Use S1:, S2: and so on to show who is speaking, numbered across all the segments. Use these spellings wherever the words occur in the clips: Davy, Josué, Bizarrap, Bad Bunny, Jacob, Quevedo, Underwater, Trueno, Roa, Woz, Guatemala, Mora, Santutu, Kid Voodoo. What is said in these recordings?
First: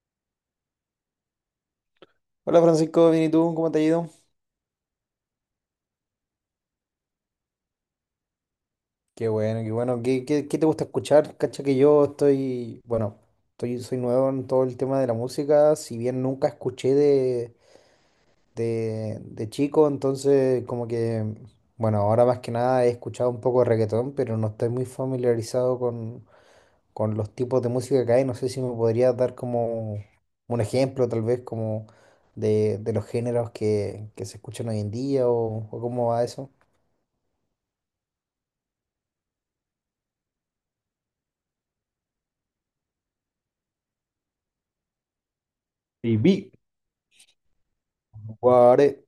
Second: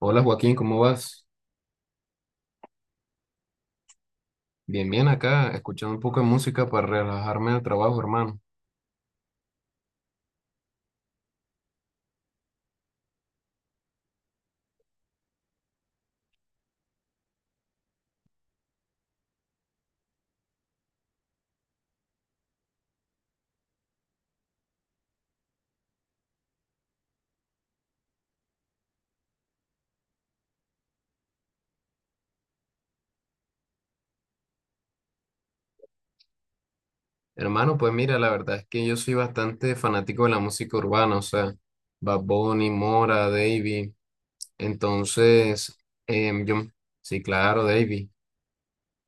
S1: Hola Joaquín, ¿cómo vas?
S2: Hola Francisco, bien y tú, ¿cómo te ha ido?
S1: Bien, bien acá, escuchando un poco de música para relajarme del trabajo, hermano.
S2: Qué bueno, qué bueno. ¿Qué, qué te gusta escuchar? Cacha que yo estoy, bueno, estoy, soy nuevo en todo el tema de la música, si bien nunca escuché de chico, entonces como que, bueno, ahora más que nada he escuchado un poco de reggaetón, pero no estoy muy familiarizado con los tipos de música que hay. No sé si me podrías dar como un ejemplo, tal vez, como de los géneros que se escuchan hoy en día o cómo va eso.
S1: Hermano, pues mira, la verdad es que yo soy bastante fanático de la música urbana, o sea, Bad Bunny, Mora, Davy. Entonces,
S2: Y
S1: em,
S2: vi.
S1: yo, sí, claro, Davy,
S2: Guare.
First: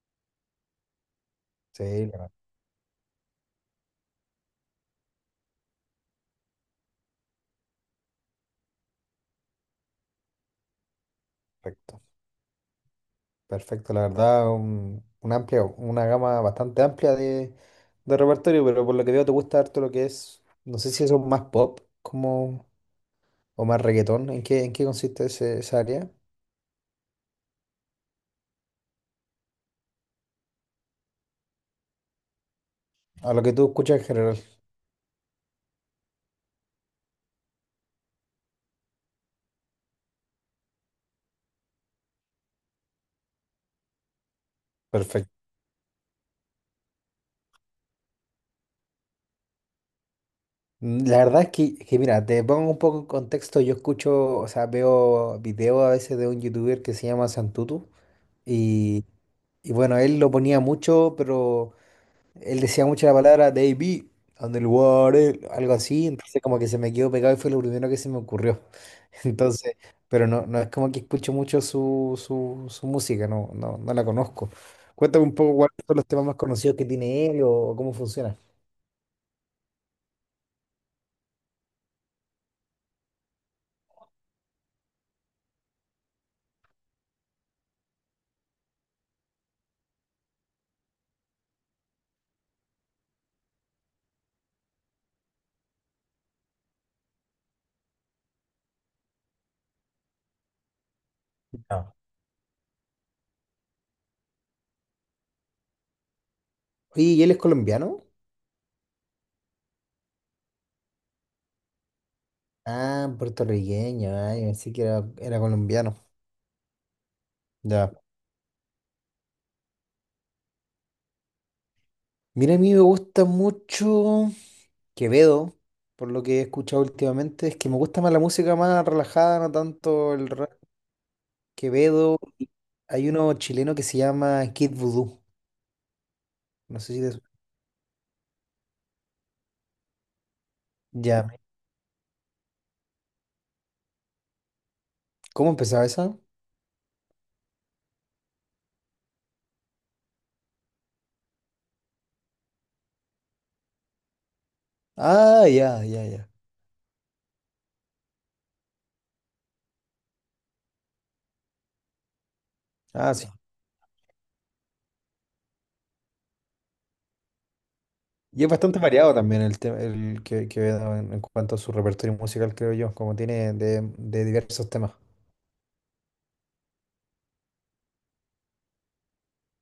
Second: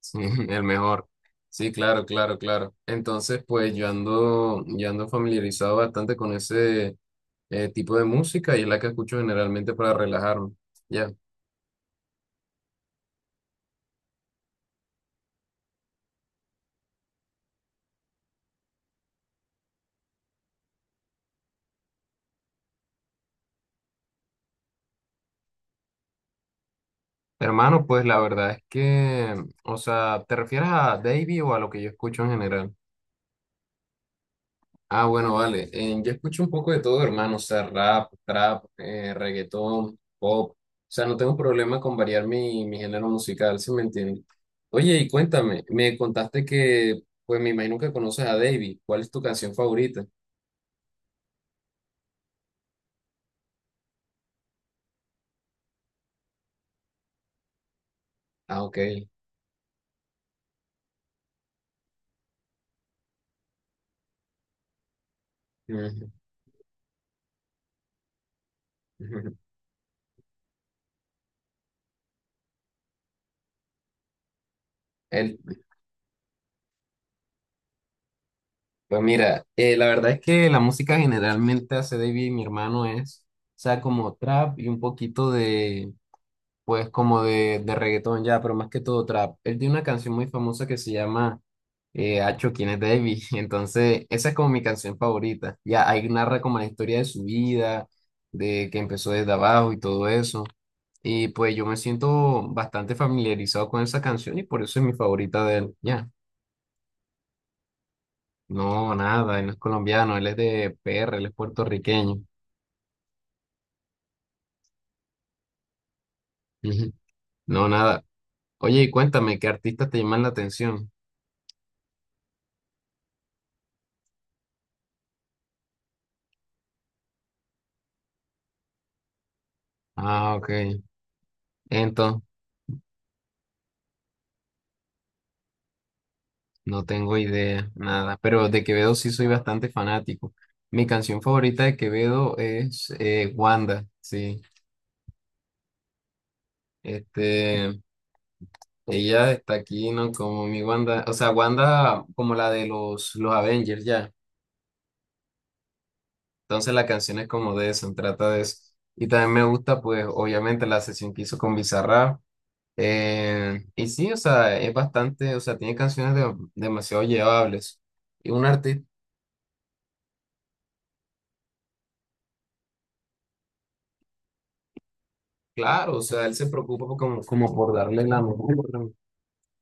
S1: sí, el mejor. Sí, claro,
S2: Sí, la
S1: claro, claro. Entonces, pues yo ando familiarizado bastante con ese tipo de música y es la que escucho generalmente para relajarme. Ya.
S2: perfecto. Perfecto, la verdad, un amplia, una gama bastante amplia de repertorio, pero por lo que veo te gusta harto lo que es, no sé si eso es más pop como, o más reggaetón, en qué consiste esa área?
S1: Hermano, pues la verdad es que, o sea, ¿te refieres a Davey o a lo que yo escucho en general?
S2: A lo que tú escuchas en general.
S1: Ah, bueno, vale. Yo escucho un poco de todo, hermano. O sea, rap, trap, reggaetón, pop. O sea, no tengo problema con variar mi género musical, ¿si me entiendes? Oye, y
S2: Perfecto.
S1: cuéntame, me contaste que, pues me imagino que conoces a Davey. ¿Cuál es tu canción favorita?
S2: La verdad es que mira, te pongo un poco en contexto, yo escucho, o sea, veo videos a veces de un youtuber que se llama Santutu
S1: Ah, ok.
S2: y... Y bueno, él lo ponía mucho, pero él decía mucho la palabra Davey, Underwater, algo así, entonces como que se me quedó pegado y fue lo primero que se me ocurrió.
S1: Ujú.
S2: Entonces, pero no, no es como que escucho mucho su música, no, no, no la conozco. Cuéntame un
S1: El
S2: poco cuáles son los temas más conocidos que tiene él o cómo funciona.
S1: Pues mira, la verdad es que la música generalmente hace David y mi hermano es, o sea, como trap y un poquito de, pues como de reggaetón ya, pero más que todo trap. Él tiene una canción muy famosa que se llama Acho, ¿quién es David? Entonces, esa es como mi canción favorita. Ya ahí narra como la historia de su vida, de que empezó desde abajo y todo eso. Y pues yo me
S2: No.
S1: siento bastante familiarizado con esa canción y por eso es mi favorita de él, ya.
S2: Oye, ¿y él es colombiano?
S1: No, nada, él no es colombiano, él es de PR, él es puertorriqueño.
S2: Ah, puertorriqueño, ay, pensé que era, era colombiano.
S1: Ujú. No,
S2: Ya.
S1: nada. Oye, y cuéntame, ¿qué artistas te llaman la atención?
S2: Mira, a mí me gusta mucho. Quevedo, por lo que he escuchado últimamente, es que me gusta más la música más relajada, no tanto el
S1: Ah, ok.
S2: rap. Quevedo,
S1: Entonces,
S2: hay uno chileno que se llama Kid Voodoo. No
S1: no
S2: sé si te
S1: tengo
S2: suena.
S1: idea, nada. Pero de Quevedo sí soy bastante fanático. Mi canción
S2: Ya.
S1: favorita de Quevedo es Wanda, sí.
S2: ¿Cómo empezaba esa?
S1: Este, ella está aquí, ¿no? Como mi Wanda, o sea, Wanda como la de los Avengers, ya.
S2: Ah, ya, ya, ya.
S1: Entonces la canción es como de eso, trata de eso. Y también me gusta, pues, obviamente la sesión que hizo con Bizarrap.
S2: Ah, sí.
S1: Y sí, o sea, es bastante, o sea, tiene canciones de- demasiado llevables. Y
S2: Y
S1: un
S2: es bastante
S1: artista,
S2: variado también el tema, el que, Quevedo en cuanto a su repertorio musical, creo yo, como tiene de diversos temas.
S1: claro, o sea, él se preocupa por como, como por darle la mejor,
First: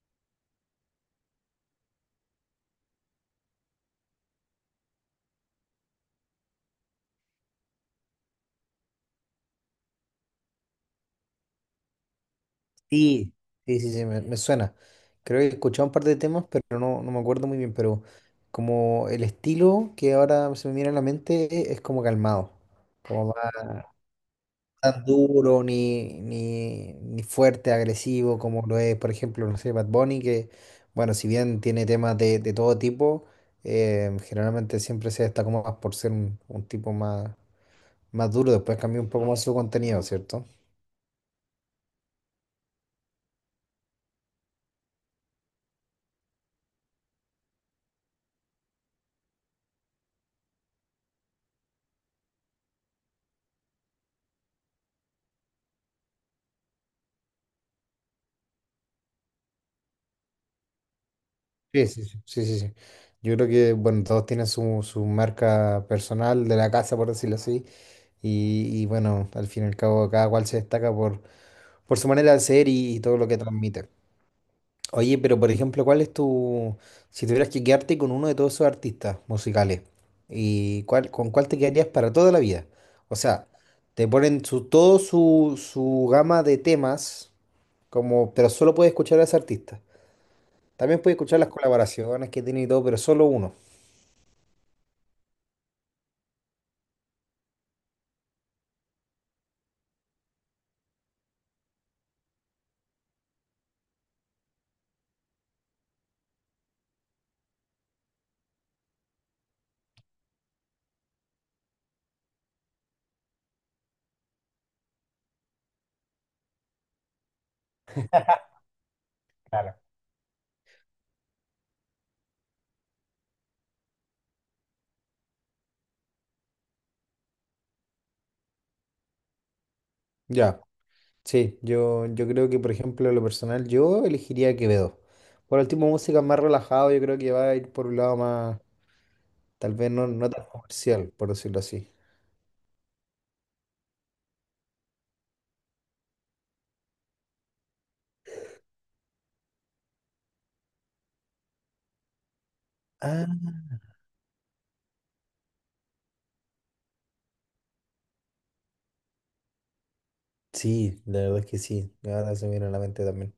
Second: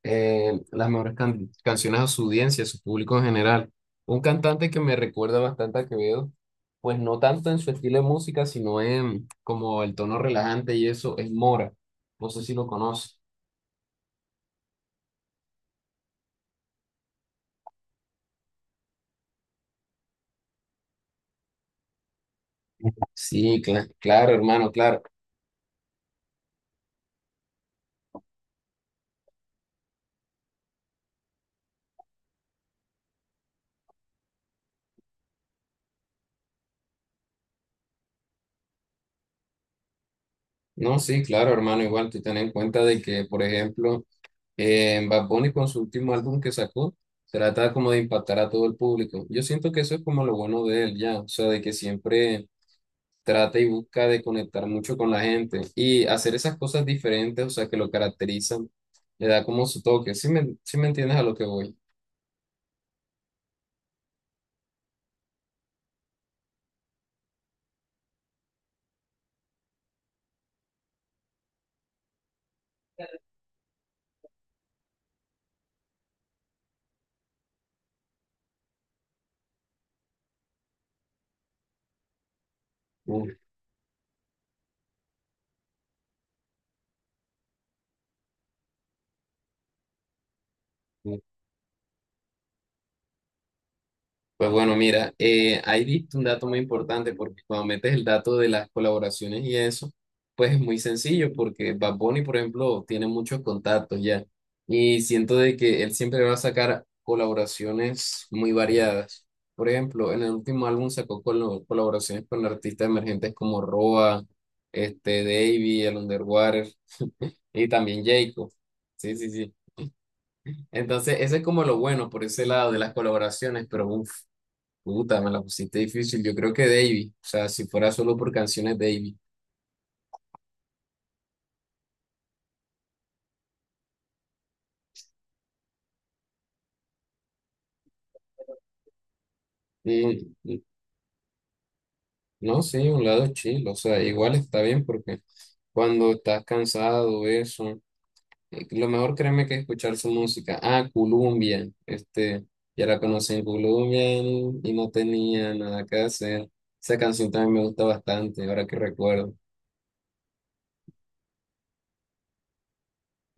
S1: las mejores can- canciones a su audiencia, a su público en general. Un cantante que me recuerda bastante a Quevedo, pues no tanto en su estilo de música, sino en como el tono relajante y eso, es Mora. No sé si lo conoces.
S2: Sí, sí, sí, sí, me suena. Creo que he escuchado un par de temas, pero no, no me acuerdo muy bien, pero como el estilo que ahora se me viene a la mente es como calmado, como más
S1: Sí, cla- claro, hermano, claro.
S2: tan duro, ni fuerte, agresivo, como lo es, por ejemplo, no sé, Bad Bunny, que, bueno, si bien tiene temas de todo tipo, generalmente siempre se destaca más por ser un tipo más, más duro, después cambió un poco más su contenido, ¿cierto?
S1: No, sí, claro, hermano, igual tú ten en cuenta de que, por ejemplo, en Bad Bunny con su último álbum que sacó, trata como de impactar a todo el público. Yo siento que eso es como lo bueno de él ya, o sea, de que siempre trata y busca de conectar mucho con la gente y hacer esas cosas diferentes, o sea, que lo caracterizan, le da como su toque. Sí me entiendes a lo que voy?
S2: Sí, sí, sí, sí, sí, sí. Yo creo que, bueno, todos tienen su marca personal de la casa, por decirlo así. Y bueno, al fin y al cabo, cada cual se destaca por su manera de ser y todo lo que transmite. Oye, pero por ejemplo, ¿cuál es tu, si tuvieras que quedarte con uno de todos esos artistas musicales, y cuál, con cuál te quedarías para toda la vida? O
S1: Uf.
S2: sea, te ponen su, todo su gama de temas, como, pero solo puedes escuchar a ese artista. También puedes escuchar las colaboraciones que tiene y todo, pero solo uno.
S1: Pues bueno, mira, ahí diste un dato muy importante porque cuando metes el dato de las colaboraciones y eso, pues es muy sencillo porque Bad Bunny, por ejemplo, tiene muchos contactos ya y siento de que él siempre va a sacar colaboraciones muy variadas. Por ejemplo, en el último álbum sacó colo- colaboraciones con artistas emergentes como Roa, este, Davey, el Underwater y también Jacob. Sí, sí, sí.
S2: Claro.
S1: Entonces, eso es como lo bueno por ese lado de las colaboraciones, pero uff. Puta, me la pusiste difícil. Yo creo que Davy. O sea, si fuera solo por canciones Davy.
S2: Ya, sí, yo creo que, por ejemplo, en lo personal, yo elegiría Quevedo. Por el tipo de música más relajado, yo creo que va a ir por un lado más, tal vez no, no tan
S1: Mm,
S2: comercial, por decirlo así.
S1: no, sí, un lado chill. O sea, igual está bien porque cuando estás cansado, eso. Lo mejor créeme que es escuchar su música. Ah, Columbia. Este, ya la conocí en
S2: Ah,
S1: Columbia y no tenía nada que hacer. Esa canción también me gusta bastante, ahora que recuerdo.
S2: sí, la verdad es que sí, ahora se me viene a la mente también.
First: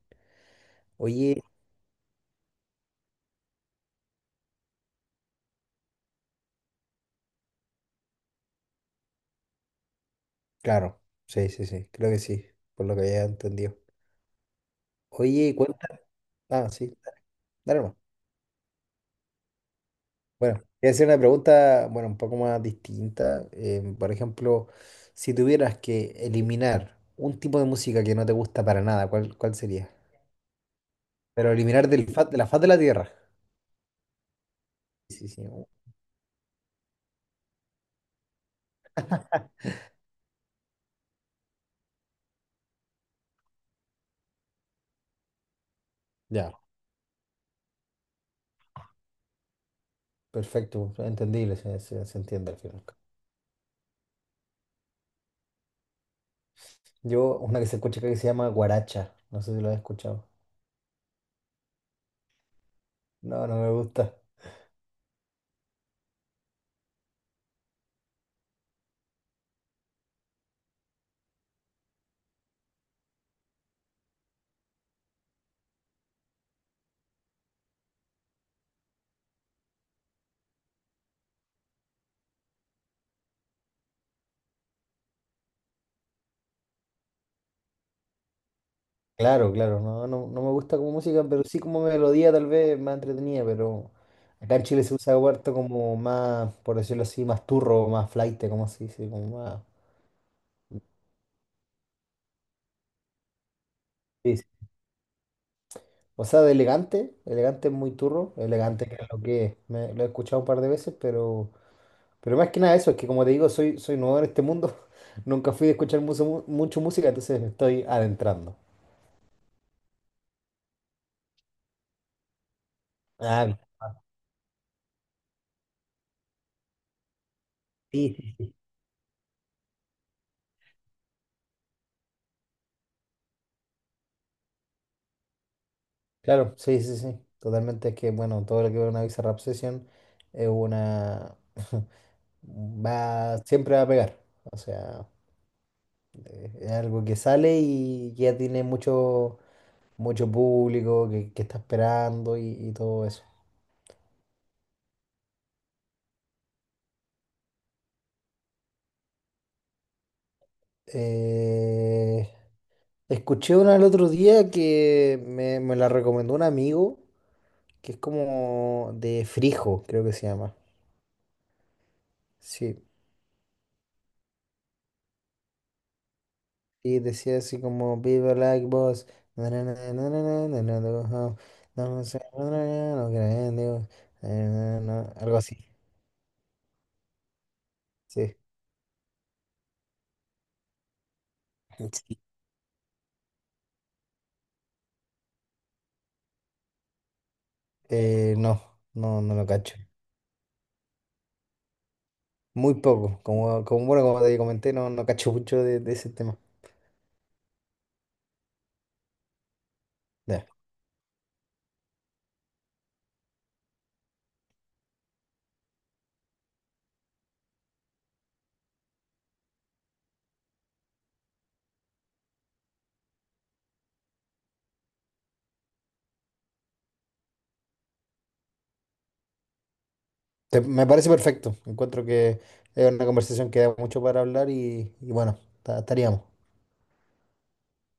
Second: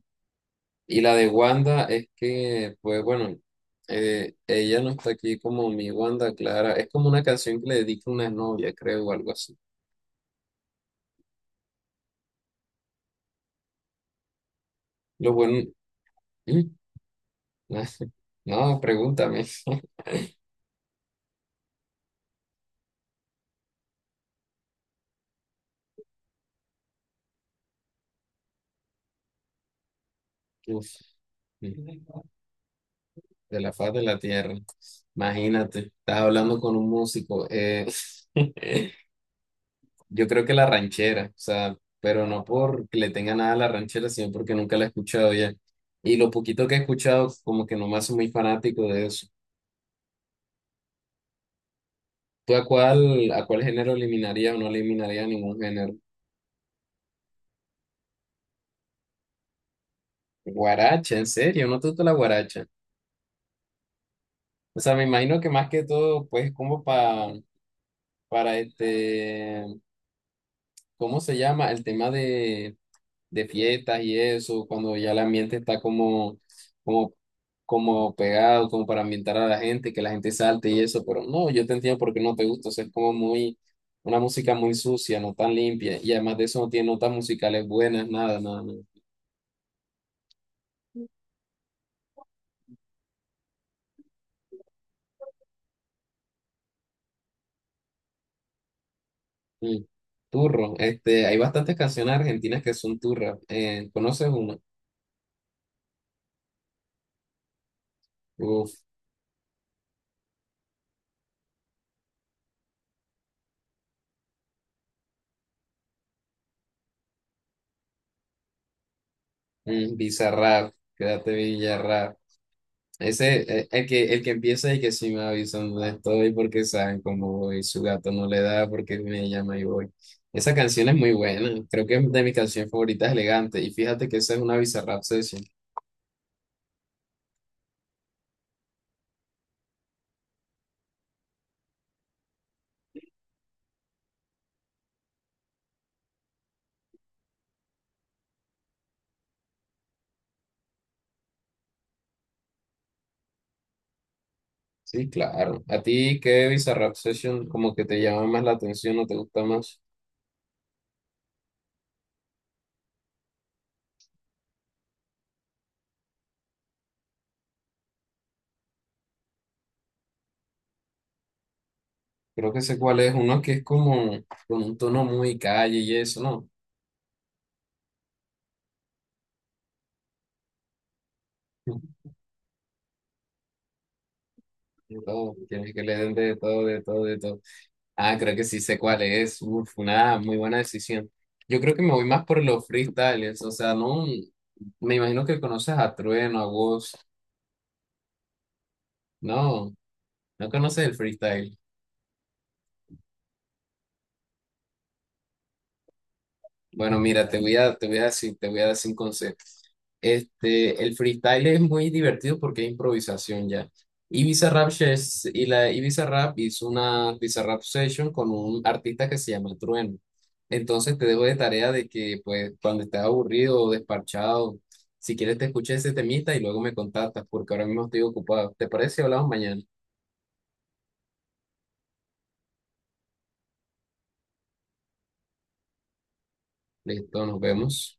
S1: Y la de
S2: Oye,
S1: Wanda es que, pues bueno, ella no está aquí como mi Wanda Clara. Es como una canción que le dedica una novia, creo, o algo así.
S2: claro, sí, sí, sí, creo que sí, por lo que había entendido.
S1: Lo
S2: Oye,
S1: bueno.
S2: cuenta,
S1: ¿Mm?
S2: ah, sí, dale nomás.
S1: No, pregúntame.
S2: Bueno, voy a hacer una pregunta, bueno, un poco más distinta. Por ejemplo, si tuvieras que eliminar un tipo de música que no te gusta para nada, ¿cuál, cuál sería?
S1: Uf,
S2: Pero
S1: de
S2: eliminar del de la faz de la tierra.
S1: la faz de la tierra.
S2: Sí, sí,
S1: Imagínate, estás hablando con un músico. Yo creo que la ranchera, o sea, pero no porque le tenga nada a la ranchera, sino porque nunca la he escuchado ya. Y lo
S2: ya,
S1: poquito que he escuchado, como que no me hace muy fanático de eso.
S2: perfecto, entendible, se, se entiende
S1: ¿Tú
S2: al final.
S1: a cuál género eliminaría o no eliminaría ningún género?
S2: Yo, una que se escucha acá que se llama guaracha, no sé si lo has escuchado.
S1: Guaracha, en serio, no te gusta la guaracha.
S2: No, no me gusta.
S1: O sea, me imagino que más que todo, pues, como para este, ¿cómo se llama? El tema de fiestas y eso, cuando ya el ambiente está como, como, como pegado, como para ambientar a la gente, que la gente salte y eso, pero no, yo te entiendo por qué no te gusta, o sea, es como muy, una música muy sucia, no tan limpia, y además de eso no tiene notas musicales buenas, nada, nada, nada.
S2: Claro, claro, no, no, no me gusta como música, pero sí como melodía tal vez más entretenida, pero acá en Chile se usa huerto como más, por decirlo así, más turro, más flaite, como se dice, como más...
S1: Mm, Turro, este, hay bastantes canciones argentinas que son turras. ¿Conoces
S2: Sí, sí.
S1: una?
S2: O sea, de elegante, elegante es muy turro,
S1: Uf,
S2: elegante que es lo que es, me- lo he escuchado un par de veces, pero más que nada eso, es que como te digo, soy, soy nuevo en este mundo, nunca fui de escuchar mucho, mucho música, entonces me estoy adentrando.
S1: Bizarrap, quédate Villarrap.
S2: Ah,
S1: Ese, el que empieza y que sí me avisan dónde estoy porque saben cómo voy, su gato
S2: sí.
S1: no
S2: Sí,
S1: le
S2: sí.
S1: da porque me llama y voy. Esa canción es muy buena, creo que es de mis canciones favoritas, elegante. Y fíjate que esa es una Bizarrap Session.
S2: Claro, sí, sí, sí, totalmente. Es que, bueno, todo lo que ve una Bizarrap Session es una... va, siempre va a pegar. O sea, es algo que sale y ya tiene mucho, mucho público que está esperando y todo eso.
S1: Sí, claro. ¿A ti qué Bizarrap Session como que te llama más la atención o te gusta más?
S2: Eh, Escuché una el otro día que me la recomendó un amigo, que es como de Frijo, creo que se llama.
S1: Creo que sé
S2: Sí.
S1: cuál es. Uno que es como con un tono muy calle y eso, ¿no?
S2: Y decía así como, Viva like boss. Na, na, na, na, na, na, na, na, na, no sé, na, na, na, no creen, digo, na,
S1: De
S2: na,
S1: todo,
S2: algo así.
S1: tienes que le den de todo, de todo, de todo. Ah, creo
S2: Sí.
S1: que sí sé cuál es. Uf, una muy buena decisión. Yo creo que me voy
S2: Sí.
S1: más por los freestyles. O sea, no. Me imagino que conoces a Trueno, a Woz.
S2: No, no, no lo
S1: No,
S2: cacho.
S1: no conoces el freestyle.
S2: Muy poco. Como, como, bueno, como te comenté, no, no cacho mucho de ese tema.
S1: Bueno, mira, te voy a decir, te voy a decir un consejo.
S2: Ya.
S1: Este, el freestyle es muy divertido porque es improvisación ya. Y Bizarrap, Shes- y la, y Bizarrap hizo una Bizarrap Session con un artista que se llama Trueno. Entonces te dejo de tarea de que pues cuando estés aburrido o desparchado, si quieres te escuches ese temita y luego me contactas porque ahora mismo estoy ocupado. ¿Te parece? Si hablamos mañana.
S2: Me parece perfecto. Encuentro que es una conversación que da mucho para hablar y bueno, estaríamos.
S1: Listo, nos vemos.